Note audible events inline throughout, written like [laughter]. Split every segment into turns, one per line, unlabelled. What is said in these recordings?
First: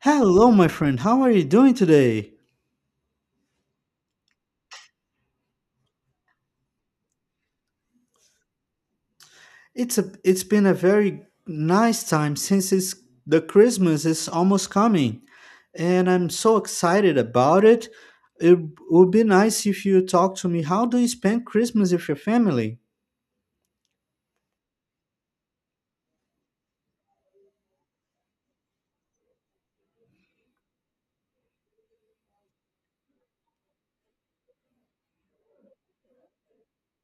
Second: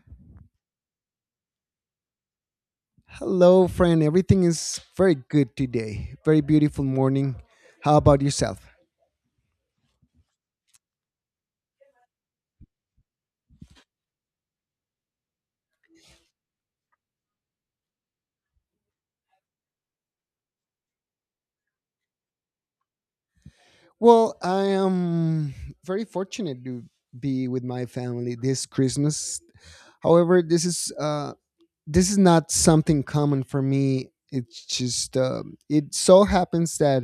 Hello, my friend. How are you doing today?
Hello, friend. Everything is very good today. Very beautiful morning. How about yourself?
It's been a very nice time since the Christmas is almost coming, and I'm so excited about it. It would be nice if you talk to me. How do you spend Christmas with your family?
Well, I am very fortunate to be with my family this Christmas. However, this is not something common for me. It's just it so happens that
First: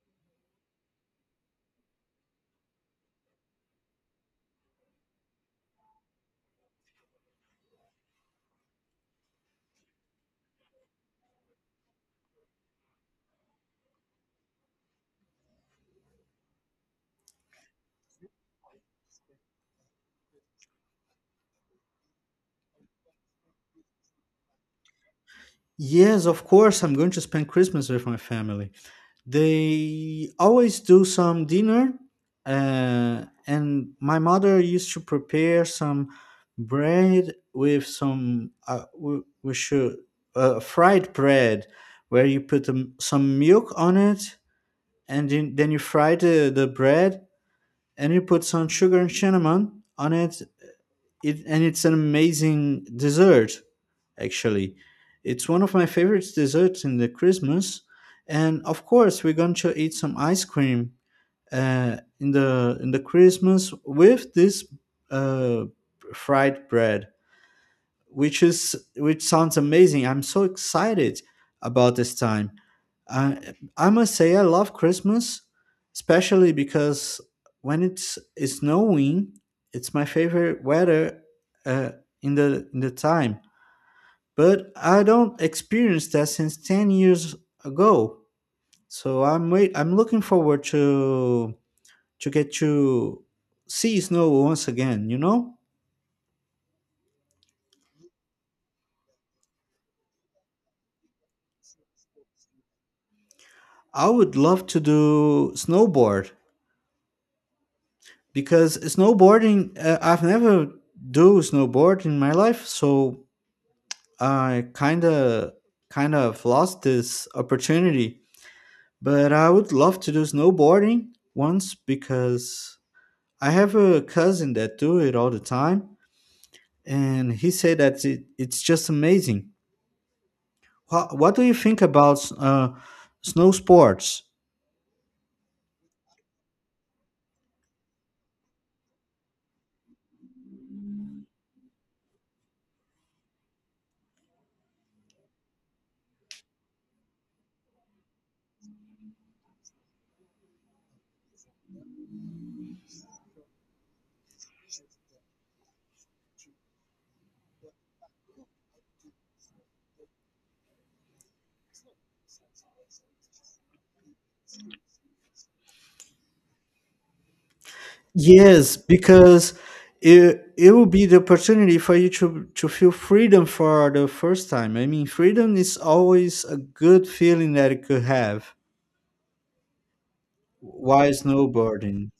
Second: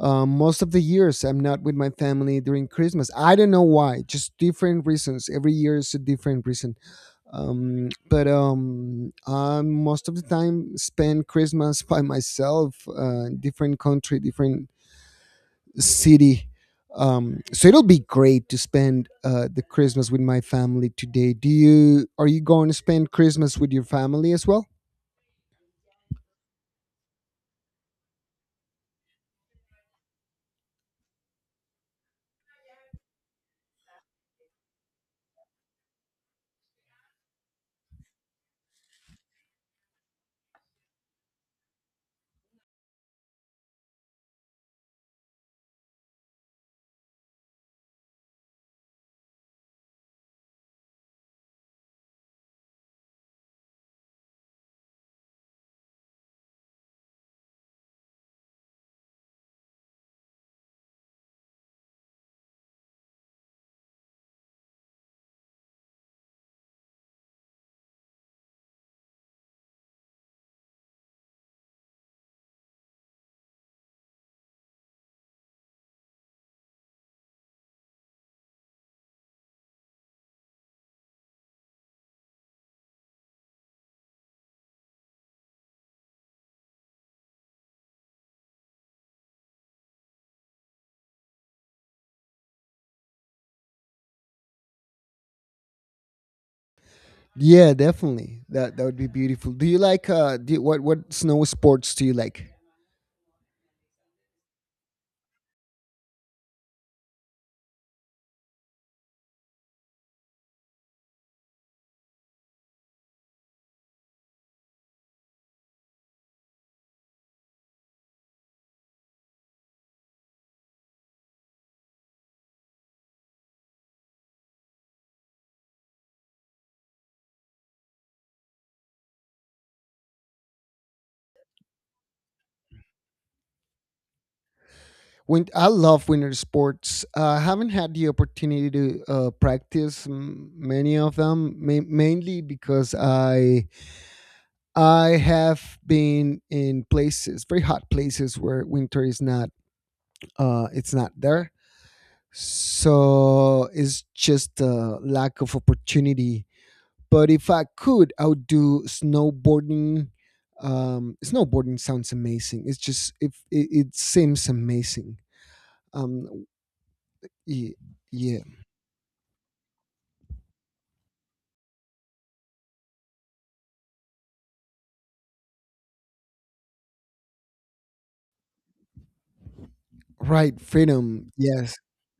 most of the years I'm not with my family during Christmas. I don't know why. Just different reasons. Every year is a different reason. But I most of the time spend Christmas by myself. Different country, different city. So it'll be great to spend the Christmas with my family today. Do you Are you going to spend Christmas with your family as well?
Yes, of course, I'm going to spend Christmas with my family. They always do some dinner, and my mother used to prepare some bread with some we should fried bread, where you put some milk on it, and then you fry the bread, and you put some sugar and cinnamon on it, and it's an amazing dessert, actually. It's one of my favorite desserts in the Christmas. And of course, we're going to eat some ice cream in the Christmas with this uh, fried bread, which is which sounds amazing. I'm so excited about this time. I must say I love Christmas, especially because when it's snowing. It's my favorite weather uh, in the time, but I don't experience that since 10 years ago. So I'm looking forward to get to see snow once again, you know?
Yeah, definitely, that would be beautiful. Do you like do you, What snow sports do you like?
I would love to do snowboard, because snowboarding, I've never do snowboard in my life, so I kind of lost this opportunity, but I would love to do snowboarding once, because I have a cousin that do it all the time, and he said that it's just amazing. What do you think about snow sports?
I love winter sports. I haven't had the opportunity to practice many of them, mainly because I have been in places, very hot places, where winter is not, it's not there. So it's just a lack of opportunity. But if I could, I would do snowboarding. Snowboarding sounds amazing. It's just if it, it seems amazing. Um, y- yeah.
Yes, because it will be the opportunity for you to feel freedom for the first time. I mean, freedom is always a good feeling that you could have
Right,
while
freedom. Yes,
snowboarding.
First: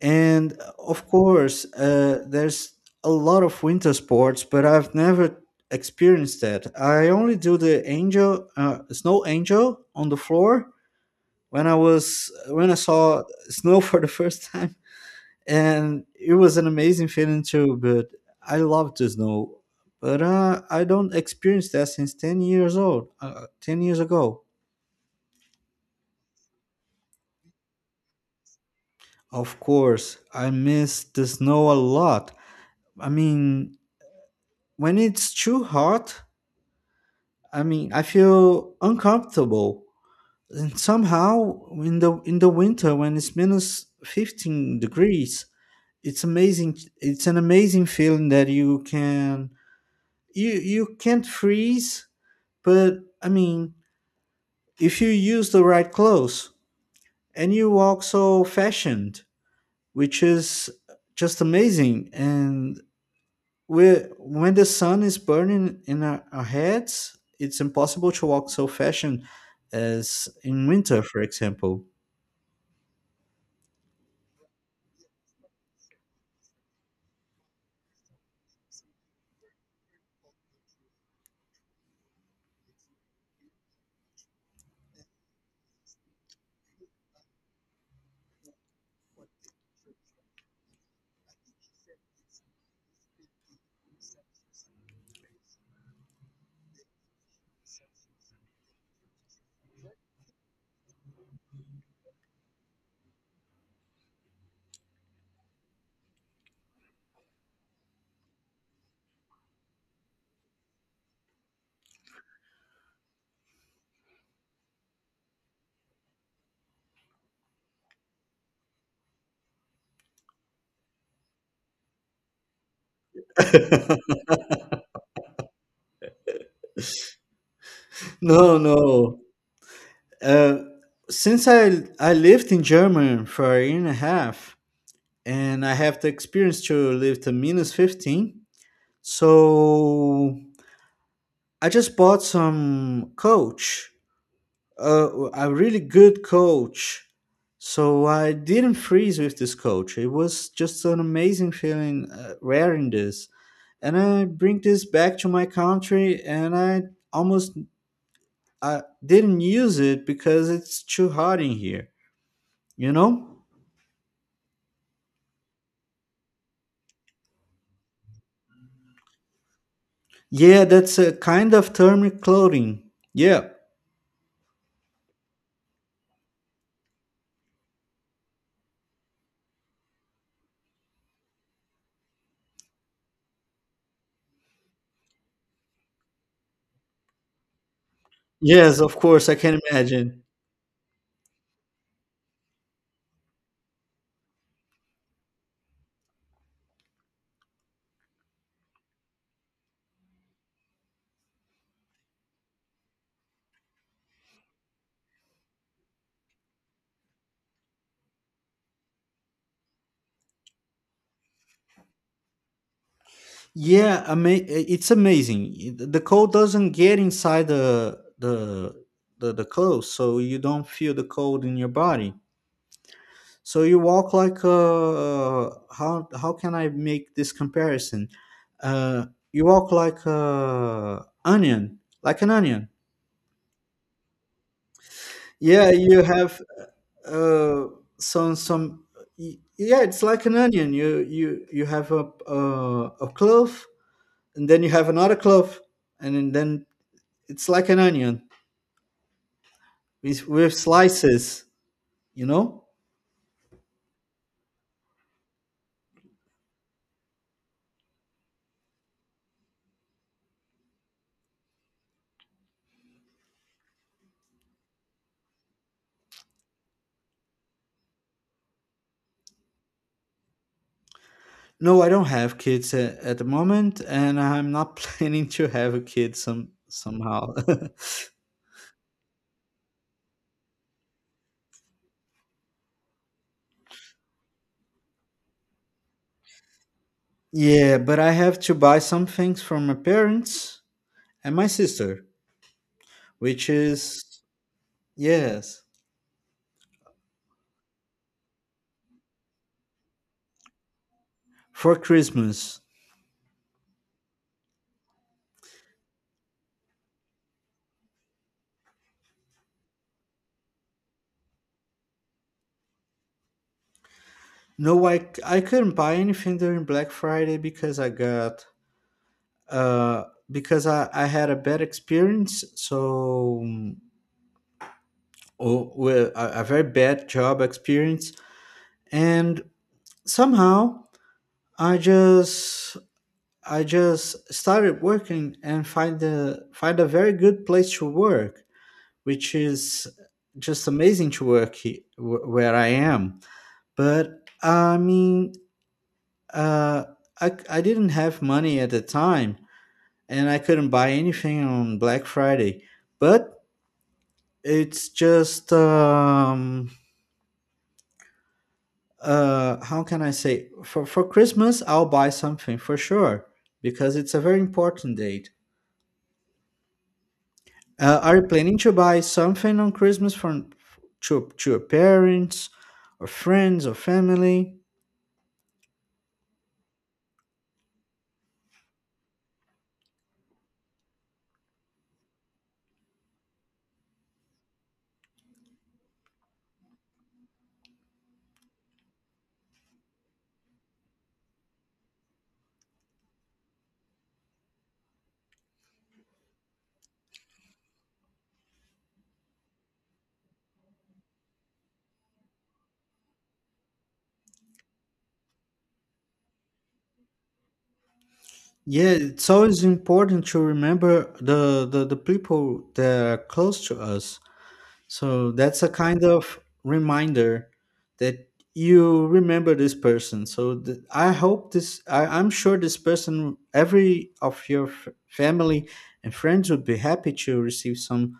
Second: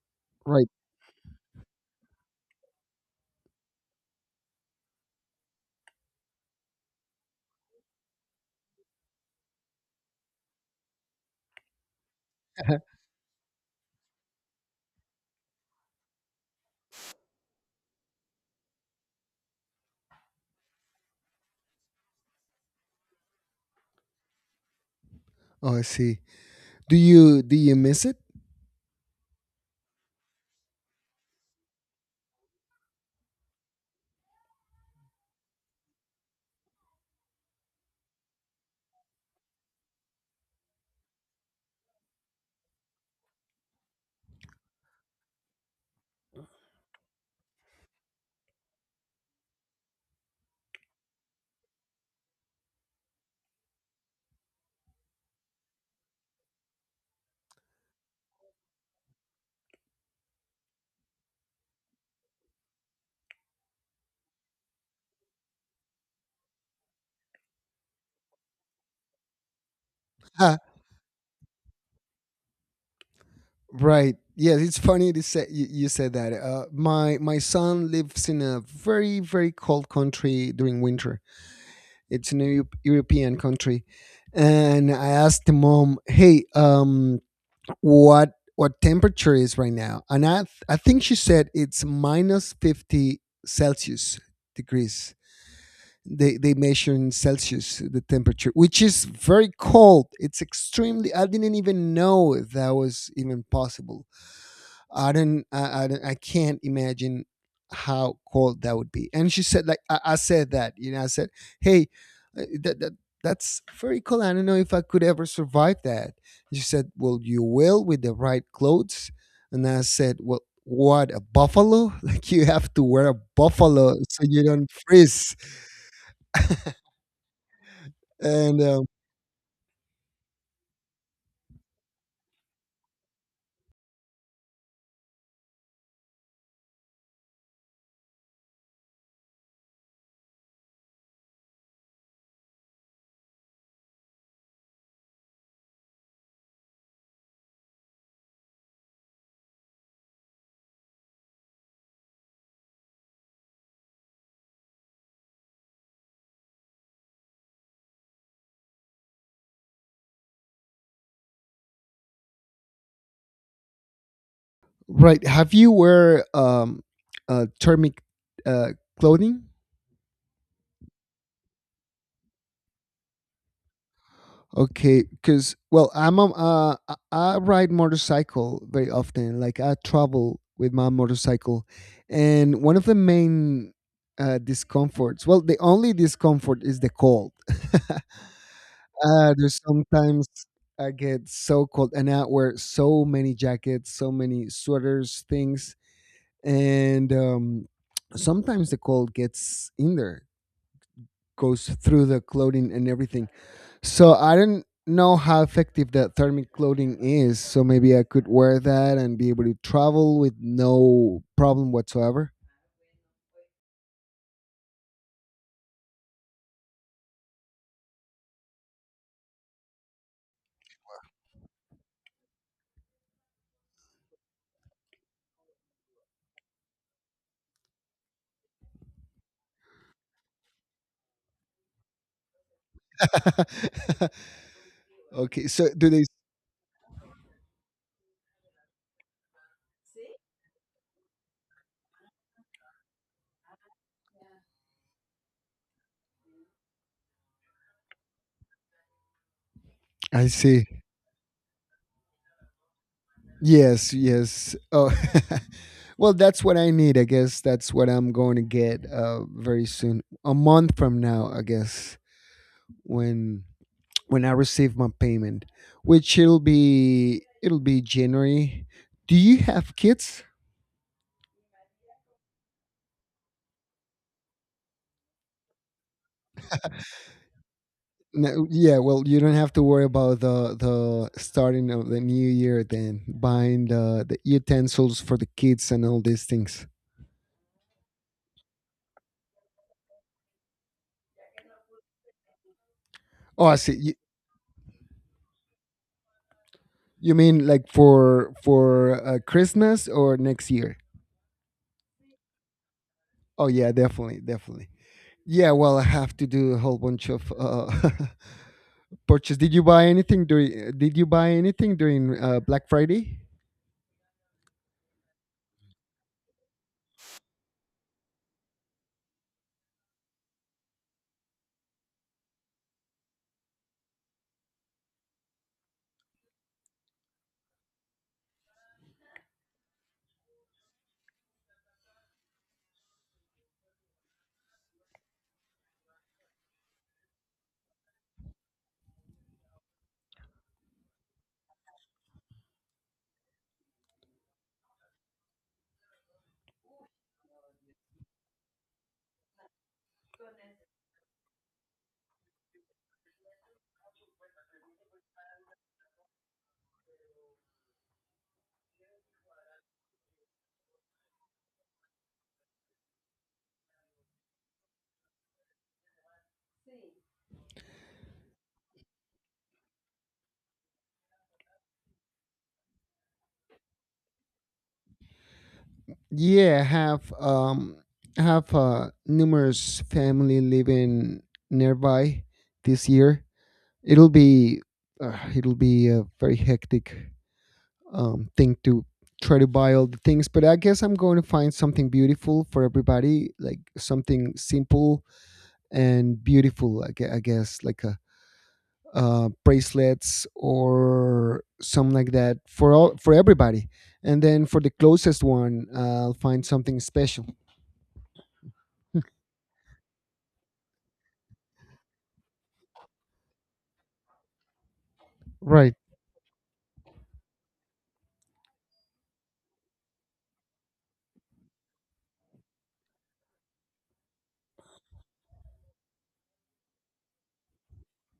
And
right.
of course, there's a lot of winter sports, but I've never experienced that. I only do the angel, snow angel on the floor, when I was when I
[laughs]
saw snow [laughs] for the first time, and it was an amazing feeling too. But I love the snow, but I don't experience that since 10 years old, 10 years ago.
Oh, I see. Do you miss it?
Of course, I miss the snow a lot. I mean, when it's too hot, I mean, I feel uncomfortable. And somehow, in the winter when it's minus 15 degrees, it's amazing. It's an amazing feeling that you can't freeze, but I mean, if you use the right clothes and you
[laughs]
walk so fashioned, which is just amazing. And we when the sun is burning in our heads, it's impossible to walk so fashioned as
Ah,
in winter, for example.
right. Yes, it's funny to say you said that. My son lives in a very very cold country during winter. It's an European country, and I asked the mom, "Hey, what temperature is right now?" And I think she said it's minus 50 Celsius degrees. They measure in Celsius the temperature, which is very cold. It's extremely— I didn't even know that was even possible. I can't imagine how cold that would be. And she said, like, I said that, I said, hey, uh, that, that, that's very cold. I don't know if I could ever survive that. And she said, well, you will with the right clothes. And I said, well, what a buffalo? [laughs] Like you have to wear a buffalo
[laughs]
so you don't freeze.
No,
And
no. Uh, since I lived in Germany for a year and a half, and I have the experience to live to minus 15, so I just bought some coach, a really good coach. So I didn't freeze with this coach. It was just an amazing feeling wearing this, and I bring this back to my country, and I almost I didn't use it because it's too hot in here, you know?
right, have you wear thermic uh, clothing?
Yeah, that's a kind of thermic clothing. Yeah.
Okay, because, well, I'm a, I ride motorcycle very often. Like I travel with my motorcycle, and one of the main discomforts, well, the only discomfort is the cold. [laughs]
Yes, of course,
uh,
I can
there's
imagine.
sometimes I get so cold, and I wear so many jackets, so many sweaters, things, and sometimes the cold gets in there, goes through the clothing and everything, so I didn't know how effective that thermic clothing is. So maybe I could wear that and be able to travel with no problem whatsoever.
Yeah, ama- it's amazing. The cold doesn't get inside the clothes, so you don't feel the cold in your body. So you walk like a, how can I make this comparison? Uh, you walk like a onion, like an onion.
[laughs] Okay. So
Yeah,
do
you
they?
have, uh, some some. Yeah, it's like an onion. You have a, a clove, and then you have another clove, and then it's like an onion
I
with
see.
slices. You know.
Yes. Yes. Oh. [laughs] Well, that's what I need. I guess that's what I'm going to get very soon, a month from now. I guess when when I receive my payment, which it'll be January. Do you have kids?
No, I don't have kids at the moment, and I'm not [laughs] planning to have a kid some somehow.
No, yeah, well, you don't have to worry about the starting of the new year, then buying the utensils for the kids and all these things.
[laughs] Yeah, but I have to buy some things from my parents and my sister,
Oh,
which
I see. You,
is, yes,
you mean like for Christmas or next year?
for Christmas.
Oh yeah, definitely, definitely. Yeah, well, I have to do a whole bunch of [laughs] purchase. Did you buy anything during Black Friday?
No, I couldn't buy anything during Black Friday, because I got uh because I had a bad experience, so a very bad job experience, and somehow I just I just started working and find a very good place to work, which is just amazing to work where I am. But I mean, uh I didn't have money at the time, and I couldn't buy anything on Black Friday. But it's just how can I say, for Christmas I'll buy something for sure, because it's a very important date. Are you planning to buy something on Christmas from to your parents or friends or family?
Yeah, I have numerous family living nearby this year. It'll be it'll be a very hectic thing to try to buy all the things, but I guess I'm going to find something beautiful for everybody, like something simple and beautiful. I guess like a bracelets or something like that, for everybody, and then for the closest one, I'll find something special.
Yeah, it's always important to remember the people that are close to us. So that's a
Right.
kind of reminder that you remember this person. So I hope this, I'm sure this person, every of your family and friends would be happy to receive some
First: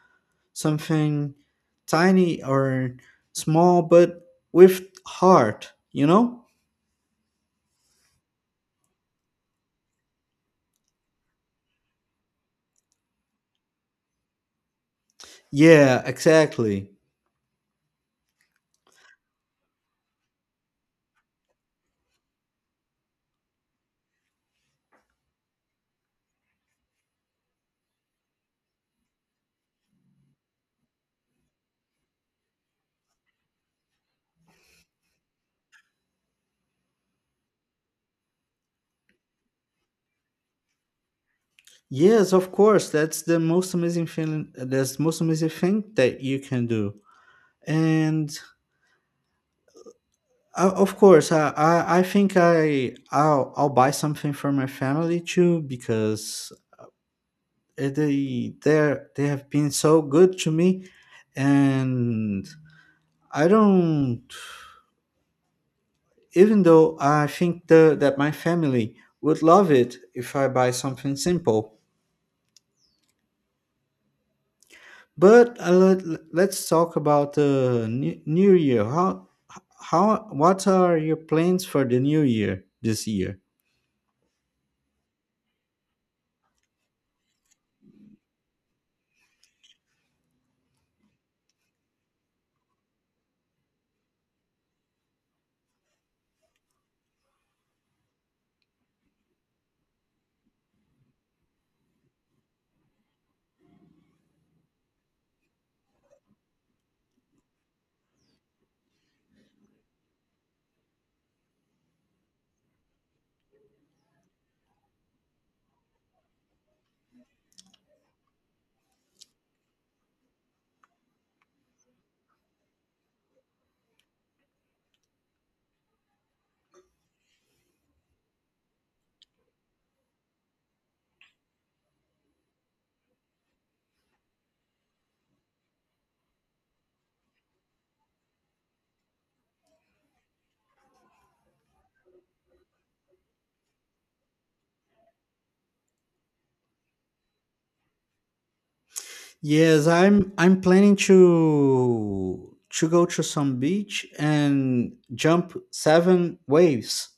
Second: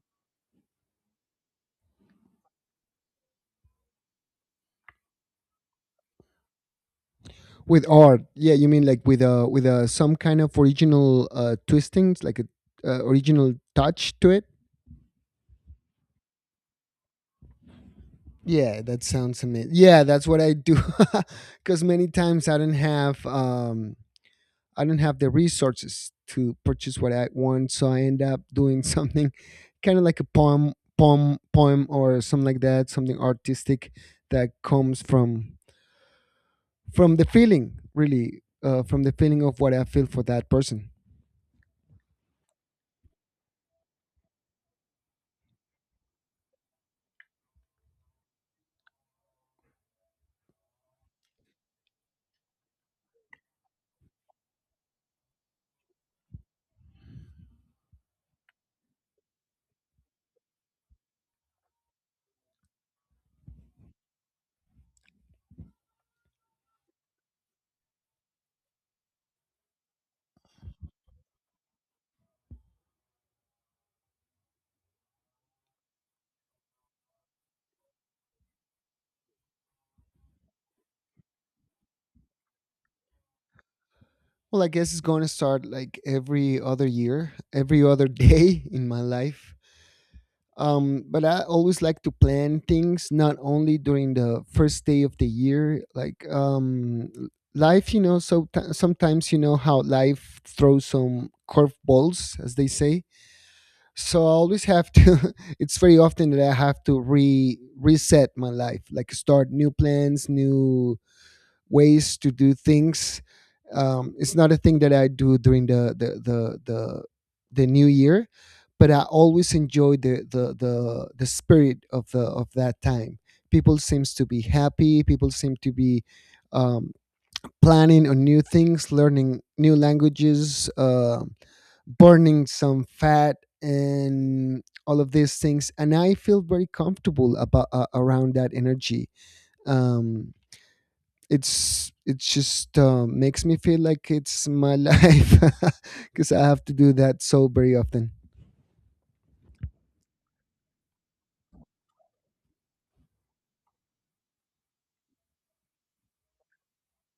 something tiny or small, but with heart, you know?
With art, yeah, you mean like with a some kind of original twistings, like a original touch to it?
Yeah, exactly.
Yeah, that sounds amazing. Yeah, that's what I do, [laughs] because many times I don't have the resources to purchase what I want. So I end up doing something, [laughs] kind of like a poem or something like that, something artistic that comes from the feeling, really, from the feeling of what I feel for that person.
Yes, of course. That's the most amazing feeling. That's the most amazing thing that you can do. And of course, I think I'll buy something for my family too, because they have been so good to me, and I don't. Even though I think that my family would love it if I buy something simple, but let's talk about the new year. How, what are your plans for the new year this year?
Well, I guess it's going to start like every other year, every other day, [laughs] in my life. But I always like to plan things not only during the first day of the year, like, life, so sometimes you know how life throws some curveballs, as they say. So I always have to— [laughs] it's very often that I have to re reset my life, like, start new plans, new ways to do things. It's not a thing that I do during the new year, but I always enjoy the spirit of the of that time. People seems to be happy. People seem to be um, planning on new things, learning new languages, burning some fat and all of these things, and I feel very comfortable about, around that energy. Um it's it just makes me feel like it's my [laughs] life, because I have to do that so very often.
Yes, I'm planning to go to some beach and jump seven waves.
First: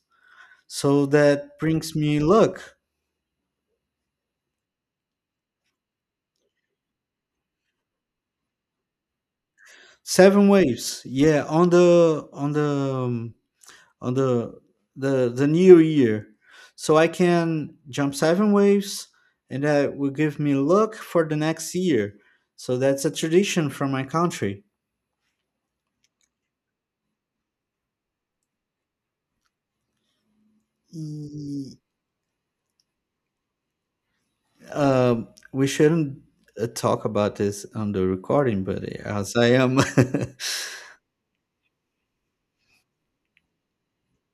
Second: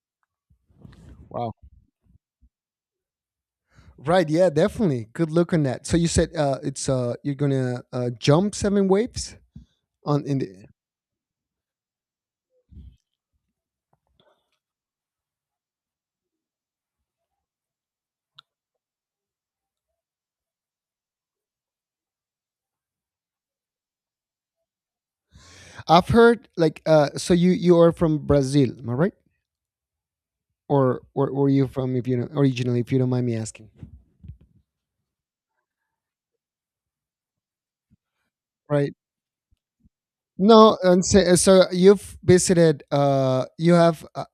So
Wow.
that brings me luck.
Right, yeah, definitely good look on that. So you said, it's you're gonna jump seven waves on in
Seven
the—
waves. Yeah, on the um, on the new year. So I can jump seven waves, and that will give me luck for the next year. So that's a tradition from my country.
I've heard, like, so you are from Brazil, am I right? Or were you
Ye-
from, if you know, originally, if you don't mind me asking?
We shouldn't talk about this on the recording, but
Right.
as I am,
No, and so you've visited. You have. Uh,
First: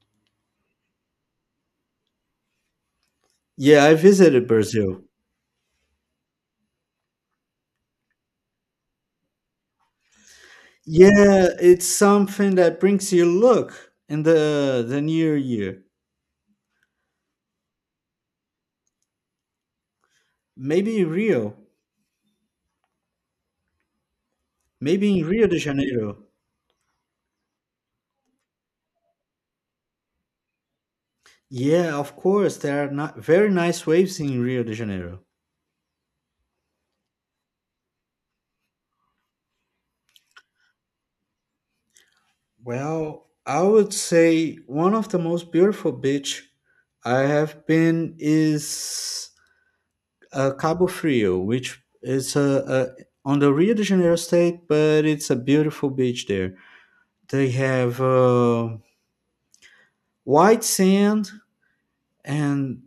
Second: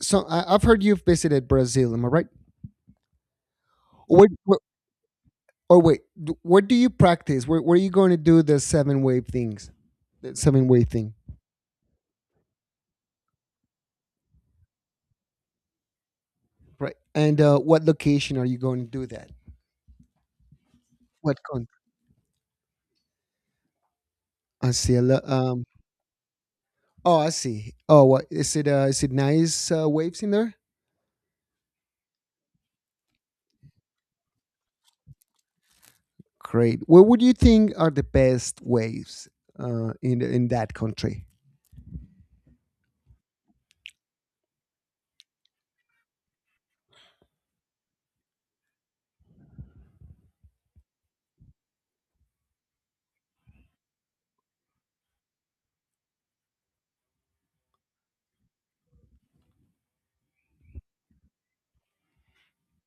so I've heard you've visited Brazil. Am I right?
[laughs] yeah, I
Or
visited
wait,
Brazil.
where do you practice? Where are you going to do the seven wave things? The seven wave thing,
Yeah, it's something that brings you luck in the near year.
right? And what location are you going to do that?
Maybe in
What
Rio,
country? I see.
maybe in Rio de Janeiro.
Oh, I see. Oh, what is it? Is it nice waves in there?
Yeah, of course, there are not very nice waves in Rio de Janeiro.
Great. What would you think are the best waves in that country?
Well, I would say one of the most beautiful beach I have been is, Cabo Frio, which is a, on the Rio de Janeiro state, but it's a beautiful beach there. They have, white sand, and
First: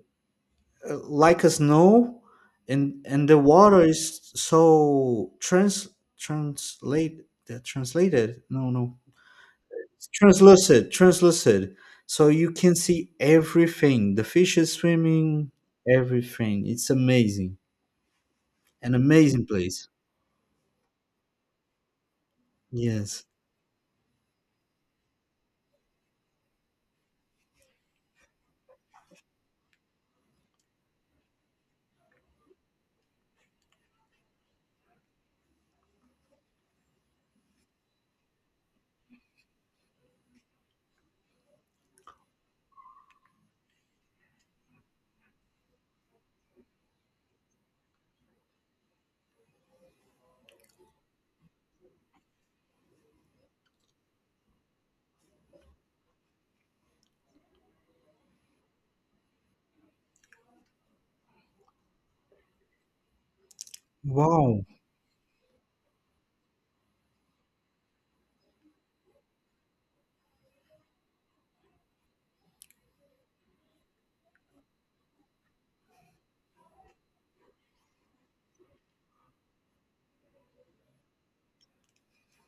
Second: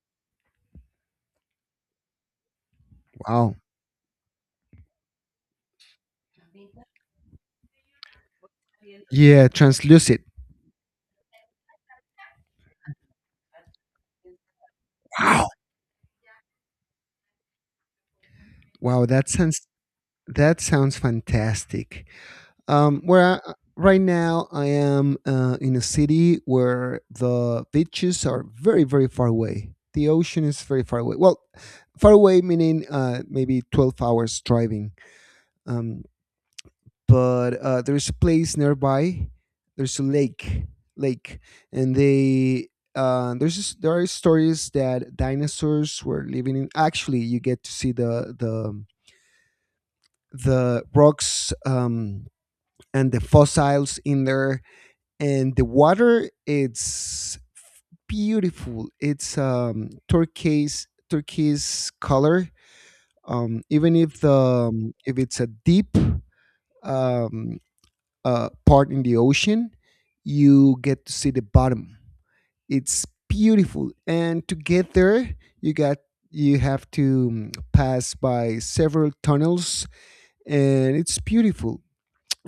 like a snow, and the
Wow.
water is so trans translate that translated no no
Yeah,
it's
translucid.
translucent so you can see everything, the fishes
Wow.
swimming, everything. It's amazing, an
Wow,
amazing place.
that sounds fantastic. Um,
Yes.
where right now I am in a city where the beaches are very very far away. The ocean is very far away. Well, far away meaning, maybe 12 hours driving. Um, but there's a place nearby. There's a lake, lake, and they. There are stories that dinosaurs were living in. Actually, you get to see the rocks, and the fossils in there. And the water, it's beautiful. It's turquoise color. Even
Wow.
if it's a deep um, part in the ocean, you get to see the bottom. It's beautiful. And to get there, you got you have to pass by several tunnels, and it's beautiful.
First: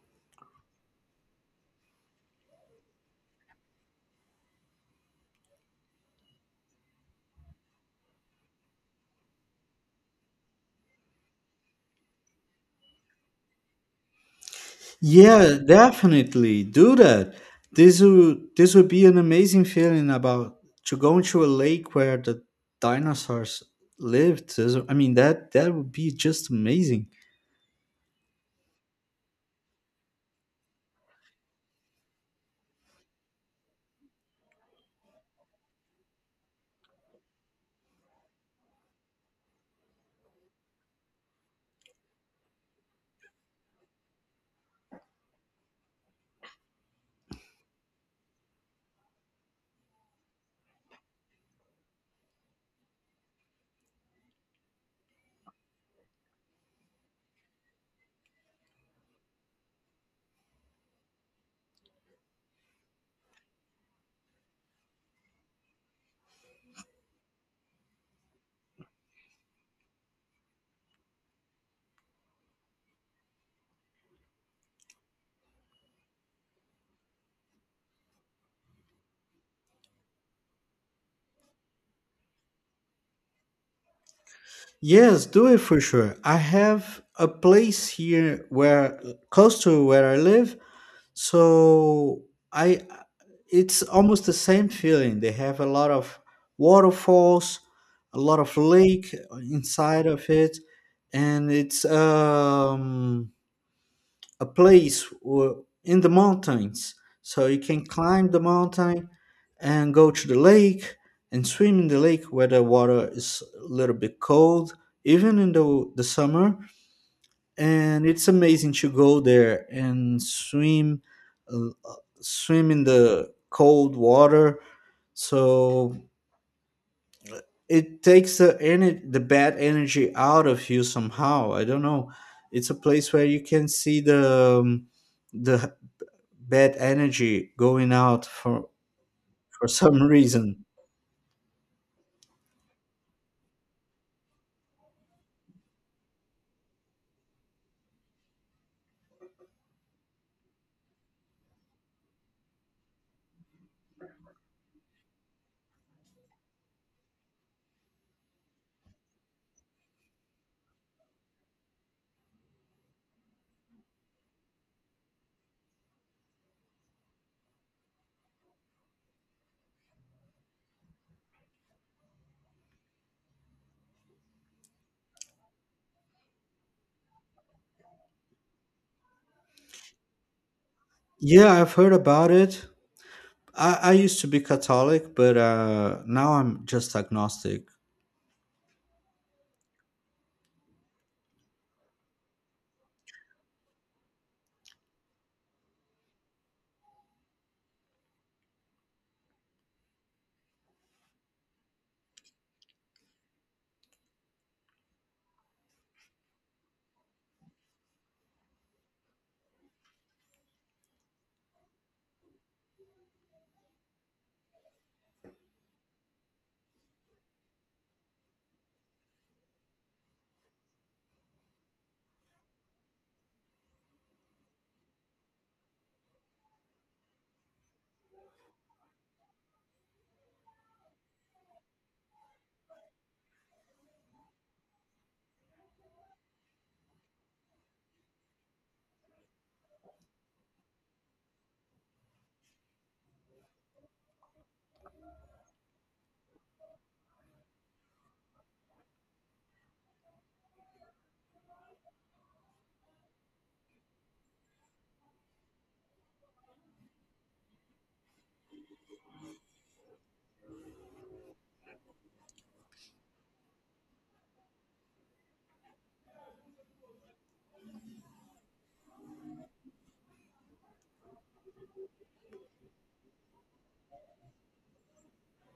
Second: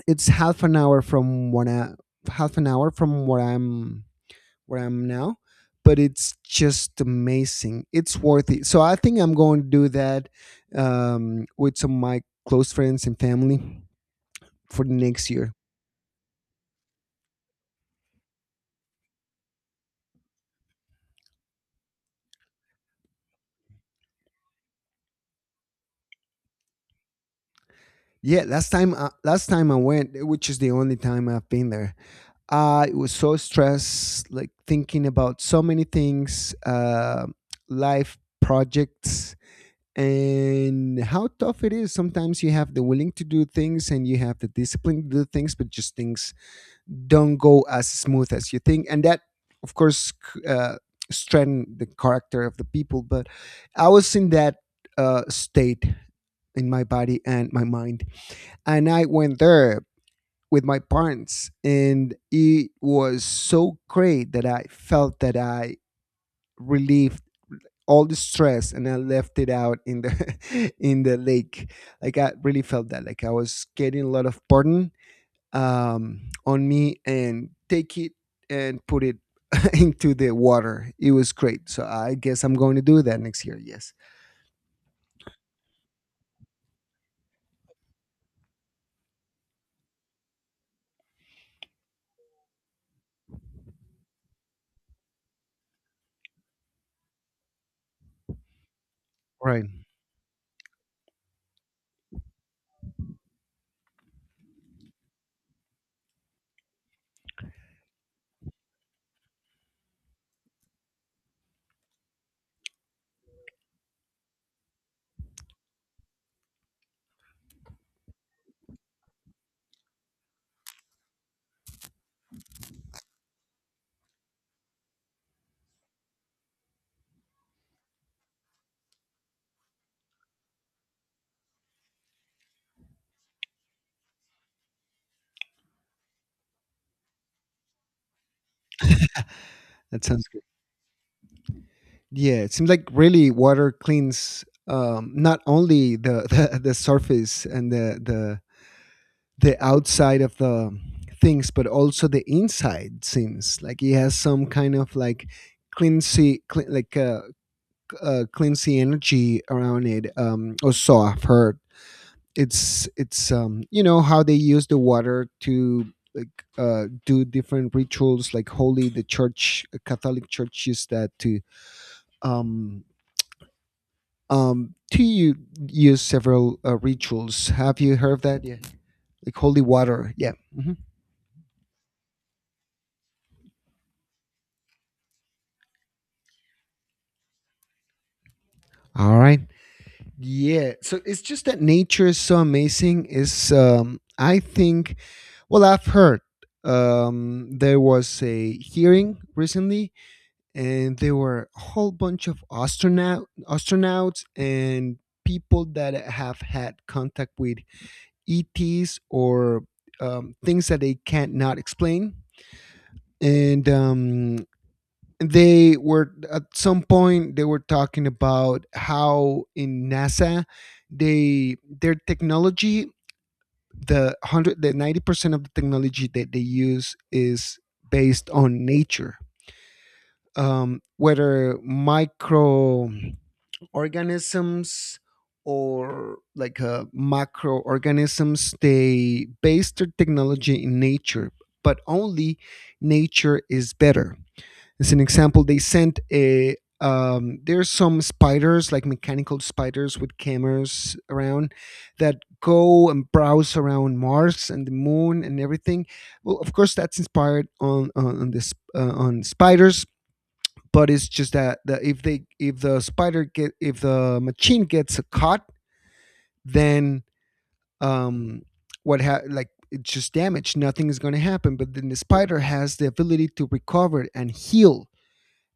It's half an hour from half an hour from where I'm now, but it's just amazing. It's worth it. So I think I'm going to do that, with some of my close friends and family for the next year.
Yeah, definitely do that. This would be an amazing feeling about to go into a lake where the dinosaurs lived. I mean that that would be just amazing.
Yeah, last time I went, which is the only time I've been there, I was so stressed, like thinking about so many things, life projects, and how tough it is. Sometimes you have the willing to do things and you have the discipline to do things, but just things don't go as smooth as you think, and that, of course, strengthen the character of the people, but I was in that state in my body and my mind, and I went there with my parents, and it was so great that I felt that I relieved all the stress and I left it out in the [laughs] in the lake. Like I really felt that. Like I was getting a lot of burden, on me, and take it and put it, [laughs] into the water. It was great. So I guess I'm going to do that next year. Yes.
Yes, do it for sure. I have a place here where close to where I live. So I it's almost the same feeling. They have a lot of waterfalls, a lot of lake
Right.
inside of it, and it's a place in the mountains. So you can climb the mountain and go to the lake and swim in the lake, where the water is a little bit cold, even in the summer, and it's amazing to go there and swim, uh, swim in the cold water. So it takes the bad energy out of you somehow. I don't know, it's a place where you can see the bad energy going out for [laughs]
That
some
sounds good.
reason.
Yeah, it seems like really water cleans, not only the, [laughs] the surface and the outside of the things, but also the inside seems like he has some kind of like cleansy, cleansy energy around it, or so I've heard. It's you know how they use the water to, like, do different rituals, like holy— the church, Catholic church use that to, um to you use several rituals. Have you heard of that? Yeah, like holy water. Yeah. Mhm.
Yeah, I've heard about it. I used to be catholic, but now I'm just agnostic.
All right. Yeah. So it's just that nature is so amazing. Is I think I've heard there was a hearing recently, and there were a whole bunch of astronauts and people that have had contact with ETs or things that they can't not explain. And they were at some point they were talking about how in NASA they their technology the 100 the 90% of the technology that they use is based on nature, whether microorganisms or like macroorganisms they base their technology in nature, but only nature is better. As an example, they sent a there's some spiders, like mechanical spiders with cameras around that go and browse around Mars and the Moon and everything. Well, of course, that's inspired on this on spiders, but it's just that if they if the machine gets caught, then um, like it's just damaged. Nothing is going to happen. But then the spider has the ability to recover and heal,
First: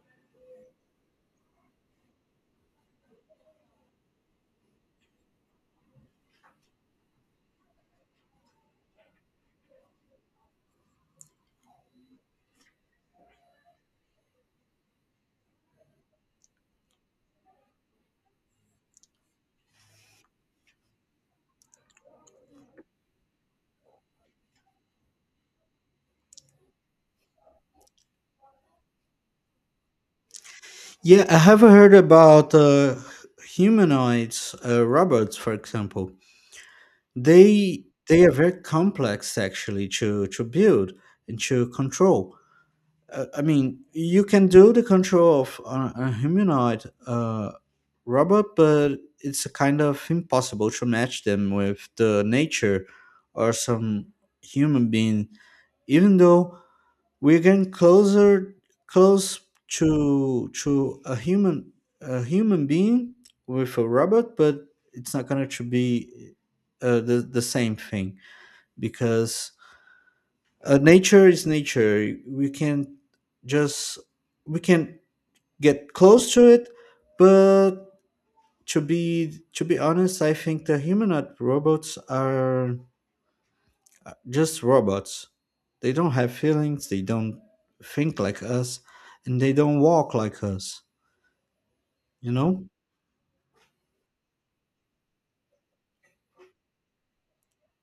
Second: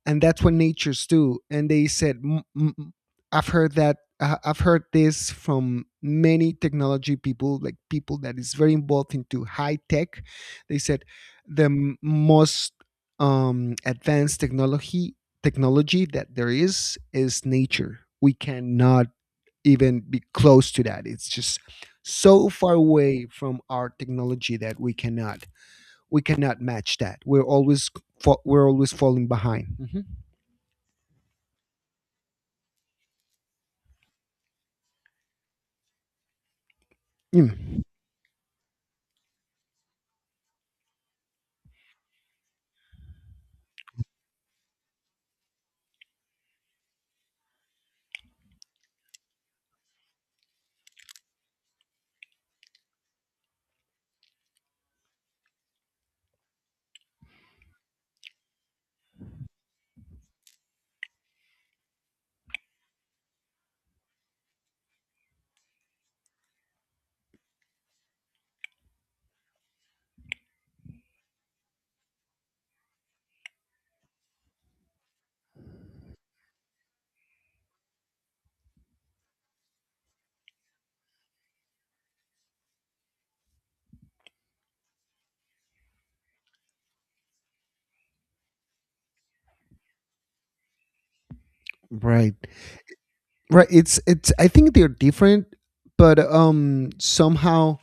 and that's what natures do. And they said I've heard that I've heard this from many technology people, like people that is very involved into high tech. They said the most advanced technology technology that there is nature. We cannot even be close to that. It's just so far away from our technology that we cannot match that. We're always we're always falling behind.
Yeah, I have heard about humanoids, robots, for example.
Mm,
They are very complex actually to build and to control. I mean, you can do the control of a humanoid, robot, but it's kind of impossible to match them with the nature or some human being, even though we're getting closer close to a human, a human being with a robot, but it's not going to be the same thing, because nature is nature. We can just we can get close to it, but to be honest, I think the humanoid robots are, just robots. They don't have feelings, they don't think like us, and they don't walk like us, you
Right.
know?
Right. It's I think they're different, but somehow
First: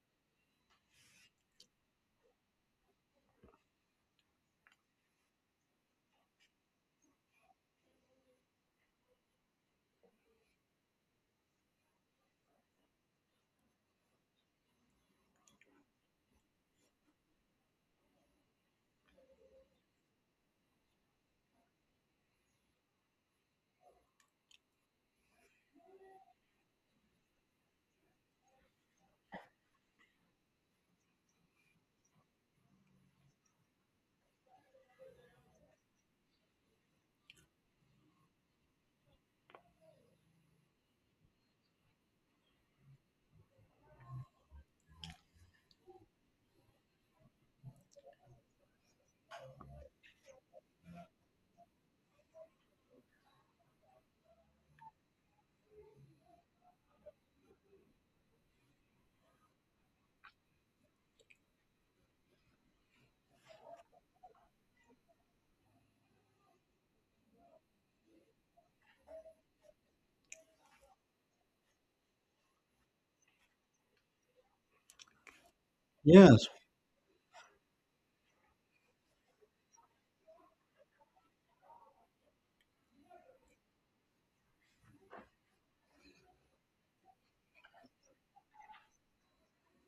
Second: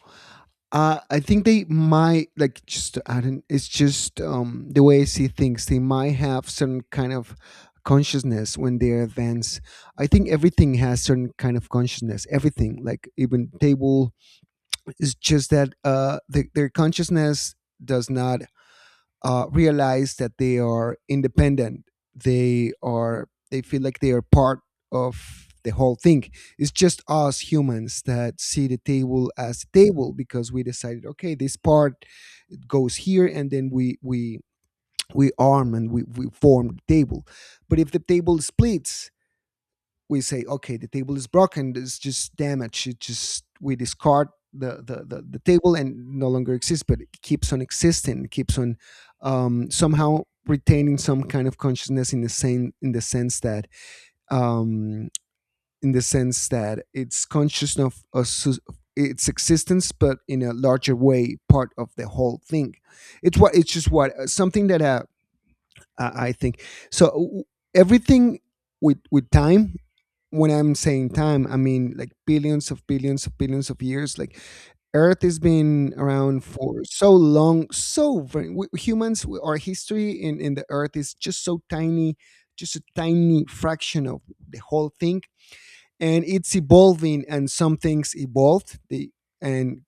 I think they might like just I don't, it's just the way I see things, they might have certain kind of consciousness when they're advanced. I think everything has certain kind of consciousness. Everything, like even table, it's just that their consciousness does not realize that they are independent. They feel like they are part of the whole thing. It's just us humans that see the table as a table because we decided, okay, this part goes here, and then we arm and we form the table. But if the table splits, we say, okay, the table is broken. It's just damaged. It just we discard the table and no longer exists, but it keeps on existing. It keeps on somehow retaining some kind of consciousness in the same in the sense that um, in the sense that it's conscious of a its existence, but in a larger way, part of the whole thing. It's what it's just what something that I think so. Everything with time, when I'm saying time, I mean like billions of billions of billions of years. Like Earth has been around
Yes.
for so long, so very, we, humans, our history in the Earth is just so tiny, just a tiny fraction of the whole thing. And it's evolving, and some things evolved and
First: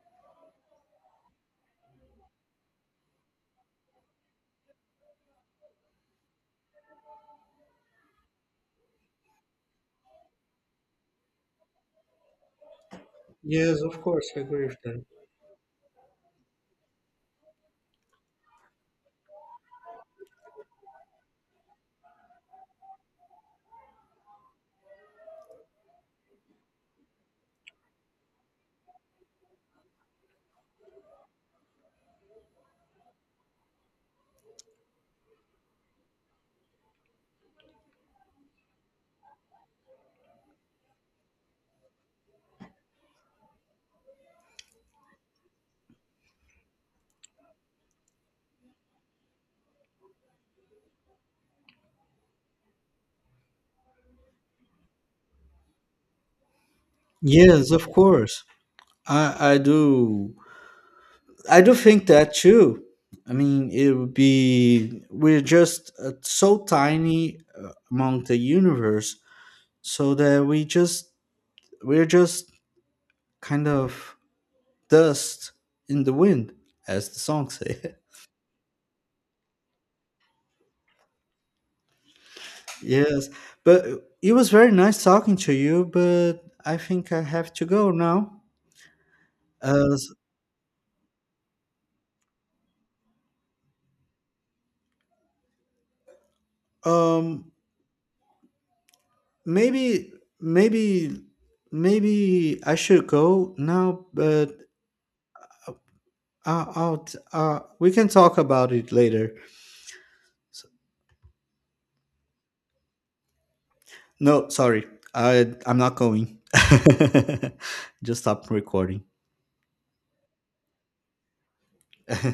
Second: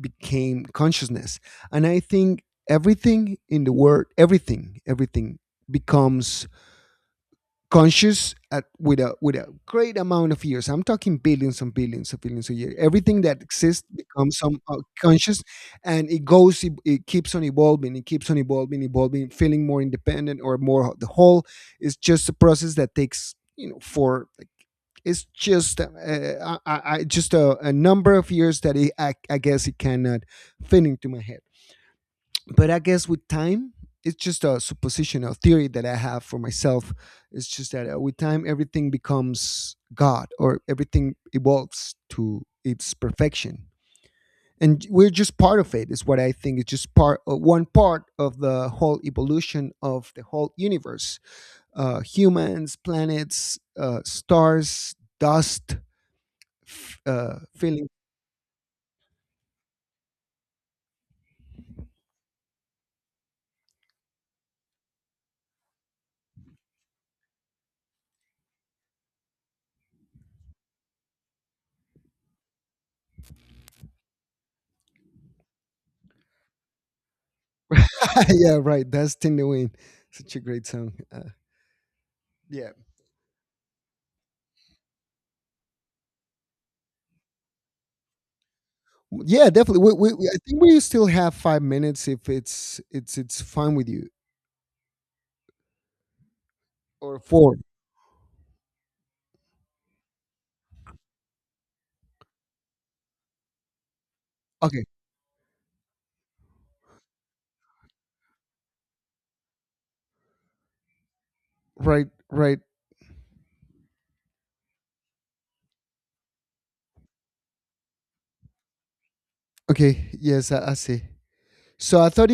became consciousness. And I think everything in the world, everything, everything becomes conscious with a great amount of years. I'm talking billions and billions of years. Everything that
Yes,
exists
of course,
becomes
I
some
agree with that.
conscious, and it goes. It keeps on evolving. It keeps on evolving, evolving, feeling more independent or more the whole. It's just a process that takes you know for. Like, it's just just a number of years that I guess it cannot fit into my head, but I guess with time, it's just a supposition, a theory that I have for myself. It's just that with time, everything becomes God, or everything evolves to its perfection, and we're just part of it. Is what I think. It's just part, one part of the whole evolution of the whole universe: humans, planets, stars, dust,
Yes,
feeling.
of course. I do. I do think that too. I mean, it would be. We're just so tiny among the universe, so that we just. We're just kind of dust in the wind, as the song say. [laughs]
[laughs] Yeah, right. Dust in the wind. Such a great song. Yeah.
Yes, but it was very nice talking to you, but I think I have to go now.
Yeah, definitely.
As
I think we still have 5 minutes if it's fine with you. Or
um
four.
maybe maybe Maybe I should go now, but
Okay,
I'll, we can talk about it later. S-
right, right.
No, sorry. I'm not going. [laughs] Just stop recording.
Okay, yes, I see. So I thought